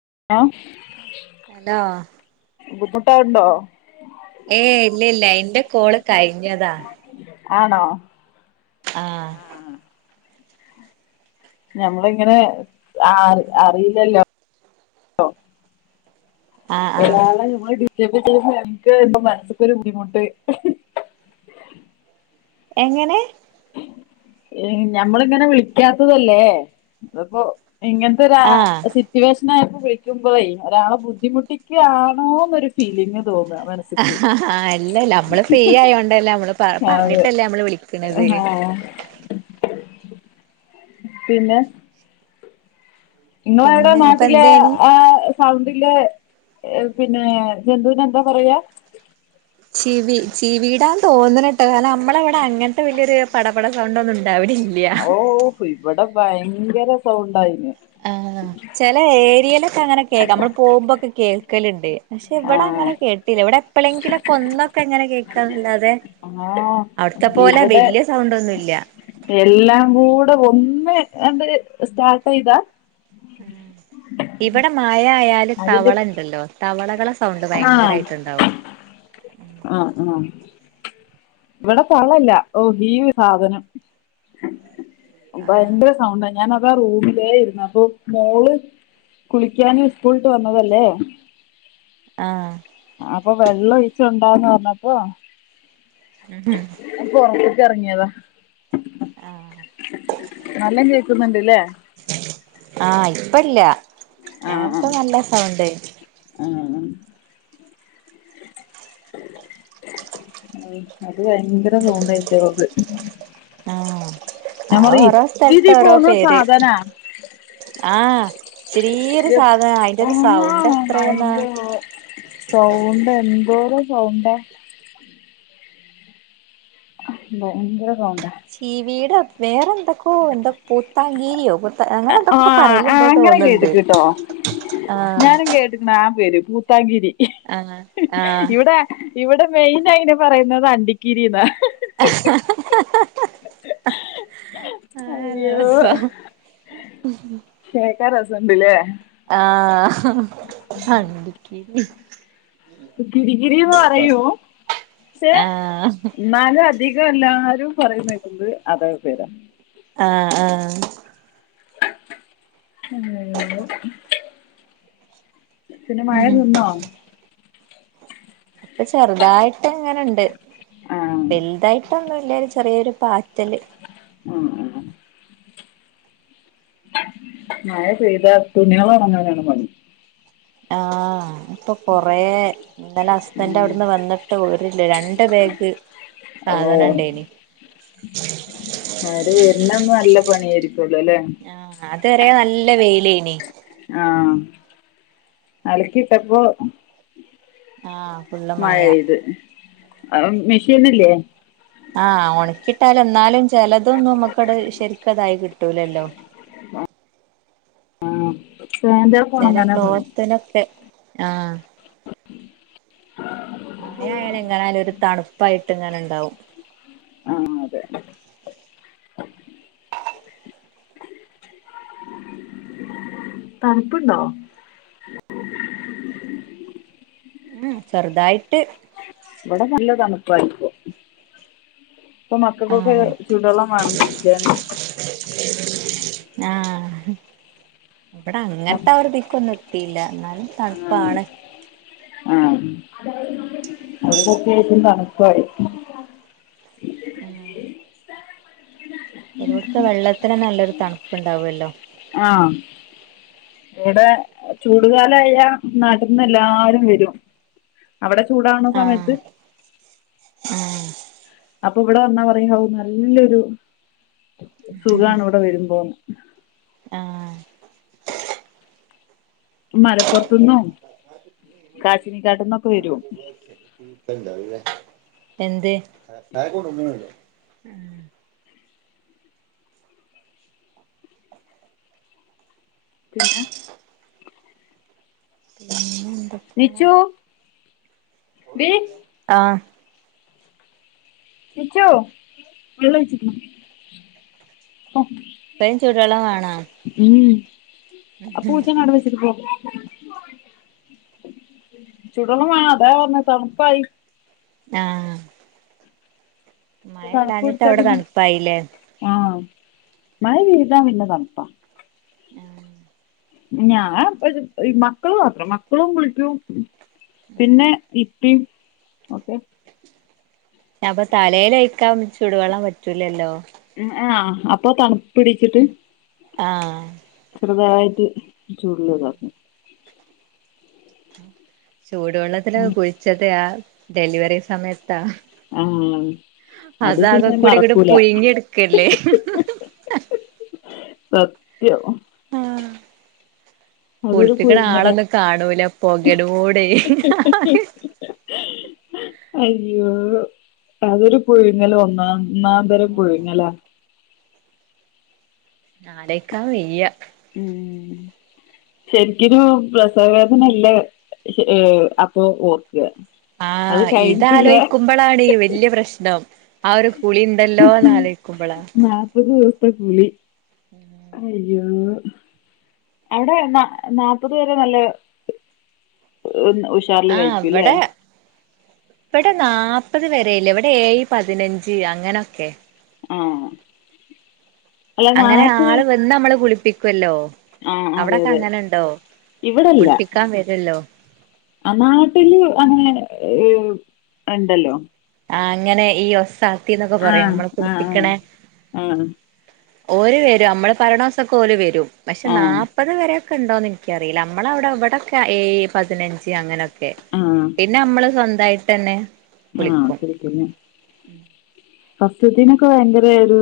ഏഹ് law ഏണ്ടോ ഏ ഇല്ല ഇല്ല എന്റെ കോള് കഴിഞ്ഞതാ ആണോ ആ ഞമ്മളിങ്ങനെ അ അറിയില്ലല്ലോ ആഹ് ആഹ് ഒരാളെ ഞമ്മള് ഡ്യു എനിക്ക് അവ് മൻസ്സ്ക്കൊരു ബുദ്ധിമുട്ട് എങ്ങനെ ഞമ്മള്ങ്ങനെ വിൾക്ക്യാത്തതല്ലേ അത്പ്പോ ഇങ്ങൻത്തൊരാ ആഹ് സിറ്റുവേഷൻ ആയ് വിൾക്കുമ്പൊളെ ഒരാളെ ബുദ്ധിമുട്ടിക്കാണോന്നൊരു ഫീലിംഗ് ആ അല്ലല്ല അമ്മള് ഫ്രീ ആയോണ്ടല്ലേ നമ്മള് പ അതെ പർഞ്ഞിട്ടല്ലേ നമ്മള് വിളിക്ക്‌ ആ പിന്നെ ഇങ്ങളേടെ പിന്നെ അപ്പൊ നാട്ടിലെ എന്തേന് ആ സൗണ്ടിലേ ഏ പിന്നെ ജന്തുനെ എന്താ പറയാ ചിവി ചിവീടാൻ തോന്നണട്ടെ കാരണം നമ്മളെവിടെ അങ്ങനത്തെ വലിയൊരു പടപട സൗണ്ട് ഒന്നുംല്ല ഓ ഇവിടെ ഭയങ്കര സൗണ്ടായി ആ ചില ഏരിയയിലൊക്കെ അങ്ങനെ ഒക്കെ നമ്മള് പോകുമ്പോൾ ഒക്കെ കേൾക്കലുണ്ട് പക്ഷെ ഇവടെ ആഹ് അങ്ങനെ കേട്ടില്ല ഇവടെ എപ്പഴെങ്കിലൊക്കെ ഒന്നൊക്കെ എങ്ങനെ കേക്കാന്നല്ലാതെ ആഹ് അവിടത്തെ പോലെ ഇവിടെ ബലിയ സൗണ്ട ഒന്നുംല്ല എല്ലാം കൂടെ ഒന്ന് സ്റ്റാർട്ട് ചെയ്താ ആ ഇവിടെ മായ ആയാല് അതിന്റെ തവള ഇണ്ടല്ലോ തവളകളെ സൗണ്ട് ഭയങ്കരയിട്ട്ണ്ടാവും ആ ആ ഇവിടെ തവള ഇല്ല ഈഒരുസാധനം ആഹ് ഭയങ്കര സൗണ്ട് ആയിരുന്നു അതാ ഞാൻ റൂമിലെ ഇരുന്നേ കുളിക്കാനും സ്കൂൾ വിട്ടു വന്നതല്ലേ ആ... വന്നപ്പോ ഉം ഇറങ്ങിയതാ ആഹ് നല്ലോണം കേൾക്കുണ്ടല്ലേ ആ ഇപ്പല്ല ആഹ് നേരത്തെ ആഹ് നല്ല സൗണ്ട് ആയിരുന്നു ഉം അത് ഭയങ്കര നോബ് ആയിട്ട് ഓൾക്ക് ആഹ് ഞാൻ അത് പറയും ഓരോ സ്ഥലത്ത് ഇത്തിരി ഓരോ പോന്ന പേര് സാധനാ ആഹ് ചെറിയൊരു എ സാധനം അയിന്റെ ഒരു ങ്ങ സൗണ്ട് എത്രയെന്നാ ഇന്ത സൗണ്ട് എന്തോരോ സൗണ്ടാ ഭയങ്കര സൗണ്ട ചീവീടോ വേറെ എന്തൊക്കെയോ എന്താ പൂത്താൻകീരിയോ? അഹ് ആ അങ്ങനെ കേട്ടക്കുന്ന കേട്ടോ ആഹ് ഞാനും കേട്ടക്കുന്നൻ പേരും പുത്തകിരി ആഹ ആഹ ഇവിടെ മെയിൻ അയിന് പറയുന്നത് അണ്ടിക്കിരി എന്നാ ഹാ ഹാ ഹാ അയ്യോ കേൾക്കാൻ രസമുണ്ടല്ലേ അഹ് അണ്ടിക്കിരി കിരി കിരി എന്നു പറയും പക്ഷെ ആഹ് എന്നാലും അധികം എല്ലാരും പറയുന്നകേൾക്കാണ് അതെ പേരാണ് ആഹ ആഹ ഉം പിന്നെ മഴ നിന്നോ അപ്പൊ ചെറുതായിട്ട് എങ്ങനുണ്ട് ആഹ് വലുതായിട്ടൊന്നും ഇല്ല ചെറിയൊരു പാറ്റൽ ഉം മഴ പെയ്താൽ തുണികൾ ഉണങ്ങാനാണ് പണി ആഹാ, ഇപ്പൊ കുറെ ഇന്നലെ ഹസ്ബൻറ് അവിടുന്ന് വന്നിട്ട് ഒരു രണ്ട് രണ്ടും ബാഗിക്ക് ഓ സാധനം ഇണ്ടേനി അവരുവരുന്ന അന്ന് നല്ല പണിയായിരിക്കും ആഹാ അതുവരെ നല്ല വെയിലായിനി ആഹാ അലക്കീട്ടപ്പോ ആഹ മഴ ഇത് ആഹാ മെഷീനില്ലേ ആ ഉണക്കീട്ടായാലും എന്നാലും ചിലതൊന്നും നമുക്കിവിടെ ശരിക്കായി കിട്ടൂല്ലല്ലോ ഏ ട്രിവാൻഡ്രം പോണംന്ന് ചെല പറഞ്ഞ പോയ് ക്ലോത്തിനൊക്കെ ആഹ് മഴയായാലും എങ്ങനൊയാലും ഒരു തണുപ്പായിട്ട് ഇങ്ങനെ ഇണ്ടാവും ആഹ് [inaudible] [inaudible] തണുപ്പ്ണ്ടോ ഉം ചെറുതായിട്ട് ഇവിടെ നല്ല തണുപ്പായിപ്പോ ഇപ്പൊ മക്കക്കോക്കെ ആഹ് ചുടള്ളം വേണം കുളിക്കാന് ആഹ് ഇബടെ അങ്ങൻത്തെ ആ ഒരു ഇതീക്കൊന്നും എത്ത് ഇല്ല എന്നാലും ആഹ് തണ്പ്പാണ് ഇവിടത്യാശം തണുപ്പായി ഉം ഒരോട്ത്തെ വെള്ളത്തിന് നല്ലൊരു തണ്പ്പ്ണ്ടാവല്ലോ ആഹ് ഈടെ ചൂടുകാലായ നാട്ടിന്ന് എല്ലാരും വെരും അവടെ ചൂടാവണ ആഹ് സമയത്ത് [unintelligible] അപ്പൊ ഇവിടെ വന്നാ പറയും നല്ലൊരു സുഖാണ് ഇവിടെ വരുമ്പോന്ന് ആഹ് മലപ്പോറത്ത്ന്നും കാച്ചി നിക്കാട്ടിന്നൊക്കെ വെരും [inaudible] എന്തേ പിന്ന ന്നെ എന്തൊക്കാണ് ബി ആഹ് കിച്ചൂ വെള്ളോയിച്ച്ക്ക്‌ണോ കൊറേ ചൂടെള്ളം വേണം ഉം ആ പൂച്ചേനെ അവ്ടെ വെച്ചിട്ട് പോ ചുടെള്ളം വേണോ അതാ പറഞ്ഞ തണുപ്പായി ആഹ് മഴ ഇല്ലാഞ്ഞിട്ട് തണുപ്പുടിച്ച അവിടെ പിന്നെ തണുപ്പായില്ലേ ആഹ് മഴപെയ്താ പിന്നെ തണ്പ്പാ [inaudible] ഞാൻ ഒരു മക്കളൊക്കെ മക്കള്ളും കുളിയ്ക്കും പിന്നെ ഇക്ക് പി ഓക്കെ അപ്പൊ തലേലൊഴിക്കാൻ ചുടുവെള്ളം പറ്റൂലല്ലോ. ആഹ് അപ്പൊ തണുപ്പടിച്ചിട്ട് ആഹ് ചെറുതായിട്ട് [unintelligible] ചൂടുവെള്ളത്തില് കുഴിച്ചത് ആ ഡെലിവറി സമയ ആഹ് അതാകെ കൂടി ങ്ട്ട് പുഴുങ്ങിട്ക്കല്ലേ ഹ് ഹ് ഹ് ഹ് സത്യം ആഹ് അതൊരു പുഴുങ്ങലാ കാണൂല ഹ് പൊകേടൂടെ ഹ് ഹ് ഹ് [inaudible] അയ്യോ അതൊരു പഴുങ്ങല് ഒന്നാ ന്നാന്തരം പുഴുങ്ങലാ നാടക്കാ വെയ്യ ഉം ശരിക്കരു പ്രസവ വേദനല്ല അപ്പൊ ഓർ ആഹ് ഇതലോചിക്കുമ്പോളാണ് വല്യ പ്രശ്നം ആ ഒരു കുളി ഉണ്ടല്ലോന്ന് ആലോചിക്കുമ്പോളാ പ്പകുളി ഉം അവിടെ നാല്പത് വരെ നല്ല ഒന്ന് ആഹ് ഇവിടെ. ഇവിടെ നാപ്പ മുപ്പത് വരെല്ലേ. ഇവിടെ ഏഴ് പതിനഞ്ച് അങ്ങനൊക്കെ ആഹ് അങ്ങനെ ആൾ വന്നു നമ്മളെ കുളിപ്പിക്കുവല്ലോ ആ അതെ അവിടൊക്കെ അതെ അങ്ങനെണ്ടോ ഇവിടെ അല്ല ആ നാട്ടില് അങ്ങനെ ഏ എണ്ടല്ലോ ആ അങ്ങനെ ഈ ഒസാത്തിന്നൊക്കെ ആ പറയാം നമ്മളെ ആ കുളിപ്പിക്കണേ ആ ഓര് വരും നമ്മള് പരണോസൊക്കെ ഓല് വരും പക്ഷെ ആ നാല്പ്പത് വരെ ക്കൊ ഉണ്ടോന്ന് ഇൻക്കറിയില്ല. അമ്മളവിടെ ഇവിടക്കെ ഏഴ് പതിനഞ്ച് അങ്ങനക്കെ കെ ആ പിന്നെ അമ്മള് സ്വന്തായിട്ട്ന്നെ ആഹ് കുളിക്കുലെ. ഫസ്റ്റ്തത്തിനൊക്കെ ഭയങ്കര ഒരു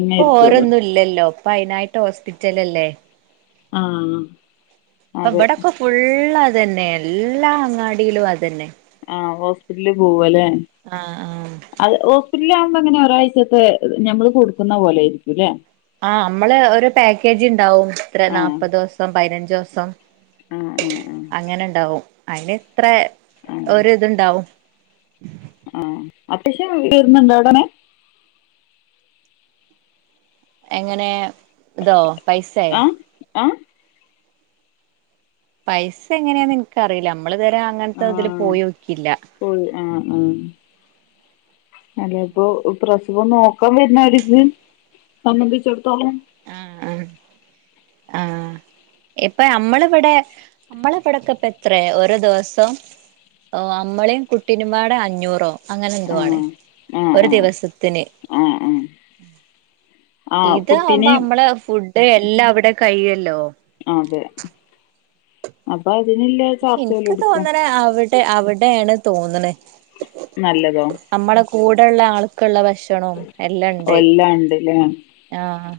ഇപ്പൊ ഓരോന്നുല്ലല്ലോ. പ്പയ്നായിട്ട് ഹോസ്പിറ്റലല്ലേ ആഹ് പ്പൊവിടക്ക ഫുള്ളതന്നെ എല്ലാ അങ്ങാടിയിലും അതന്നെ ആ് ഹോസപിറ്റലില് പോവ അലെ ആഹ് ആഹ് തുല്ലാകുമ്പോ എങ്ങനെ ഒരാഴ്ചത്തെ ഞമ്മള് കൊടുക്കുന്ന പോലെ ആയിരിക്കുംല്ലേ ആ മ്മള് ഒരു പാക്കേജ്ണ്ടാവും ഇത്ര നാല്പ്പതൂസം പയ്നഞ്ചൂസം ആഹ് ആഹ് അ അയ്ന് ഇത്ര ഒരുത്ണ്ടാവും ആഹ് അത്യാവശ്യം വരുന്നുണ്ടോ അവിടനെ എങ്ങനെ ഇതോ പൈസേ അ പൈസ എങ്ങനെയാന്ന് ഇൻക്കറീല മ് നമ്മള് തരെ അങ്ങൻത്തെതില് ആഹ് പോയോക്കില്ല പോയി അല്ലെ ഇപ്പൊ പ്രസവം നോക്കാൻ വരുന്നവര് സംബന്ധിച്ചിട ആഹ് ആഹ് ആ ഇപ്പ നമ്മള ഇവിടെ നമ്മളെ ഇവിടെക്കപ്പ എത്ര ഓരോ ദിവസം ഓ അമ്മളീം കുട്ടിനുംപാട് അഞ്ഞൂറോ അങ്ങനെ എന്തുവാണ് ഒരു ദിവസ എ എ ഇതാവുമ്പോ മ്മള് ഫുഡ് എല്ലാം അവിടെ കഴല്ലോ അതെ. അപ്പൊ അതിനില്ല പക്ഷെ ചാർജ് ഓല് ഇൻക്ക് എടുക്കും തോന്നണ അവിടെ അവിടെയാണ് തോന്നണെ നല്ലതോ കൂടെള്ള ആൾക്ള്ള ഭ ക്ഷണും എല്ലാണ്ട്. എല്ലാം ഉണ്ട്ല്ലേ ആഹ്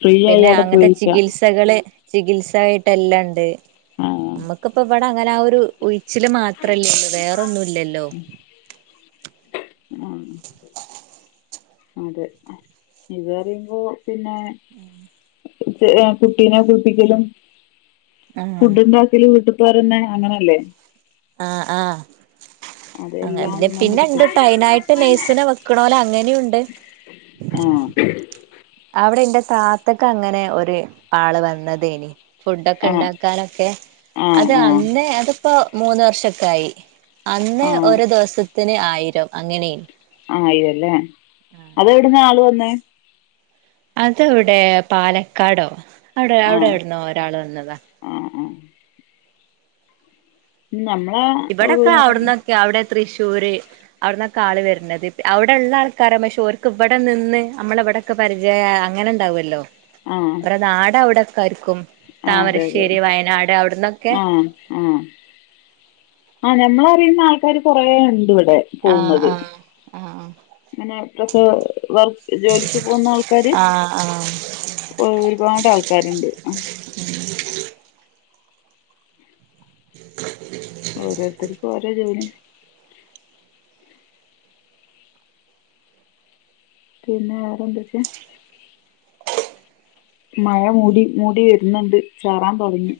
ഫ്രീ ആയി പിന്നെ അവിടെ അങ്ങൻത്തെ പോയിരിക്കാം ചികിത്സകള് ചികിത്സായിട്ട് എല്ലണ്ട്. ആഹ് നമ്മുക്കിപ്പ ഇവിടെ അങ്ങനെ ആ ഒരു ഉഴിച്ചില് മാ ത്രല്ലേള്ളെ വേറൊന്നുല്ലല്ലോ അ അതെ ഇത് പറിയുമ്പോ പിന്നെ എ കുട്ടീനെ കുളിപ്പിക്കലും, ആഹ് ഫുഡ്ണ്ടാക്കലും വീട്ട പെറുന്ന അങ്ങനല്ലേ ആ ആ അങ്ങേ അതെല്ലാം പിന്നെ അവിടുന്ന് തന്നെ പിന്നെ കിട്ടും ണ്ട്ട്ടോ അയ്നായ്ട്ട് നേഴ്സ്ന വെക്കണോല അങ്ങനെയു അ അവിടെ എന്റതാത്തക്ക് അങ്ങനെ ഒരു ആള് വന്നതേനി ഫുഡൊക്കെ ആ ഉണ്ടാക്കാനൊക്കെ ആ അത് അന്നേ അതിപ്പോ മൂന്ന് വർഷൊക്കെ ആയി ആ അന്ന് ഒരു ദെവസത്തിന് ആയിരം അങ്ങനേനി ആയിരംല്ലേ അതെവിട്ന്ന ആള് വന്നേ അത് ഇവിടെ പാലക്കാടോ അവിടെ ആ അവിടെ എവിടെന്നോ ഒരാള് വന്നതാ ആ ഉം ഇവിടെക്കെ അവിട്ന്നൊക്കെ അവിടെ തൃഷ് തൂര് അവിടെന്നൊക്ക ആള് വരുന്ണത് അവിടടെള്ള ആൾക്കാരാ പക്ഷോർക്ക് ഇവിടെ നിന്ന് അമ്മളവിടെക്ക പരിചയായ അങ്ങനെണ്ടാവൊല്ലോ ആ ഓരെ ന്നാട് അവ്ടക്കർക്കും അതെ അതെ താമരശ്ശേരി വയനാട് അവ്ടന്നൊക്കെ ആ ആ ആ ഞമ്മളറിയുന്ന ആൾക്കാര് കൊറേ ഇണ്ട് ഇവ്ടെ ആഹ് പോകുന്നത് ആഹ് ആഹ് അങ്ങനെ പ്രസ് വർക്ക് ജോലിക്ക് പോകുന്ന ആൾക്കാര് ആഹ് ആഹ് ഒരുപാട് ആൾക്കാരുണ്ട് അ [inaudible] ഓരോരുത്തർക്കും ഓരോ ജോലിം പിന്നെ വേറെന്തക്കെ മഴ മൂടി പിന്നെ മൂടി വര്ന്ന്ണ്ട് ചാറാൻ തൊടങ്ങി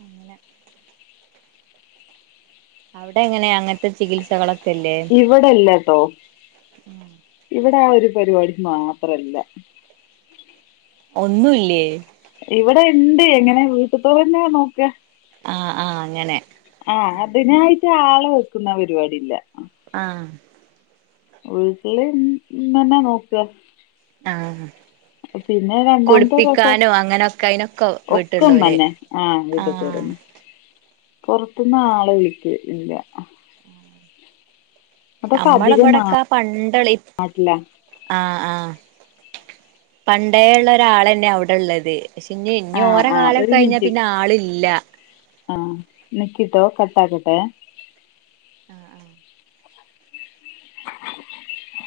അങ്ങനെ അവിടെ എങ്ങനെ അങ്ങൻത്തെ ചികിത്സകളൊക്കെ ഇല്ലേ ഇവടെല്ലട്ടോ ഇ [unintelligible] ട ആ ഒരു പരിപാടി മാത്രല്ല ഒന്നുംല്ലേ ഇവടെ ഇണ്ട് ഇങ്ങനെ വീട്ട്ത്തോലന്നെ നോക്കാ ആഹ് ആഹ് അങ്ങനെ പക്ഷേ ആളെ വെക്കുന്നാ പരിപാടില്ല ആ വീട്ട്ല് നിന്ന് നിന്നന്നെ നോക്കാ ആ പിന്നെ രണ്ടാമത്തെ പ്രസവ [unintelligible] അങ്ങനൊക്കെ അയിനൊക്കെ [inaudible] വീട്ടുള്ളോല് ഒക്കമ്മന്നെ ആഹ് ആഹ് വീട്ട്ത്തോലന്നെ പൊറത്ത്ന്ന് ആളെ വിളിക്കലില്ല നമ്മള ഇവിടെക്ക ആ പണ്ടൊളി നാട്ടിലാ ആ ആ പണ്ടേള്ള ഒരാളന്നെ അവുടെള്ളത് പക്ഷെ ഇഞ്ഞ് ഇഞ് ആ ഓരെ ആ കാലക്കെ കഴിഞ്ഞാ പിന്നെ ആളില്ല ആഹ് നിക്കിട്ടോ കട്ടാക്കട്ടെ ആഹ് ആഹ് [inaudible]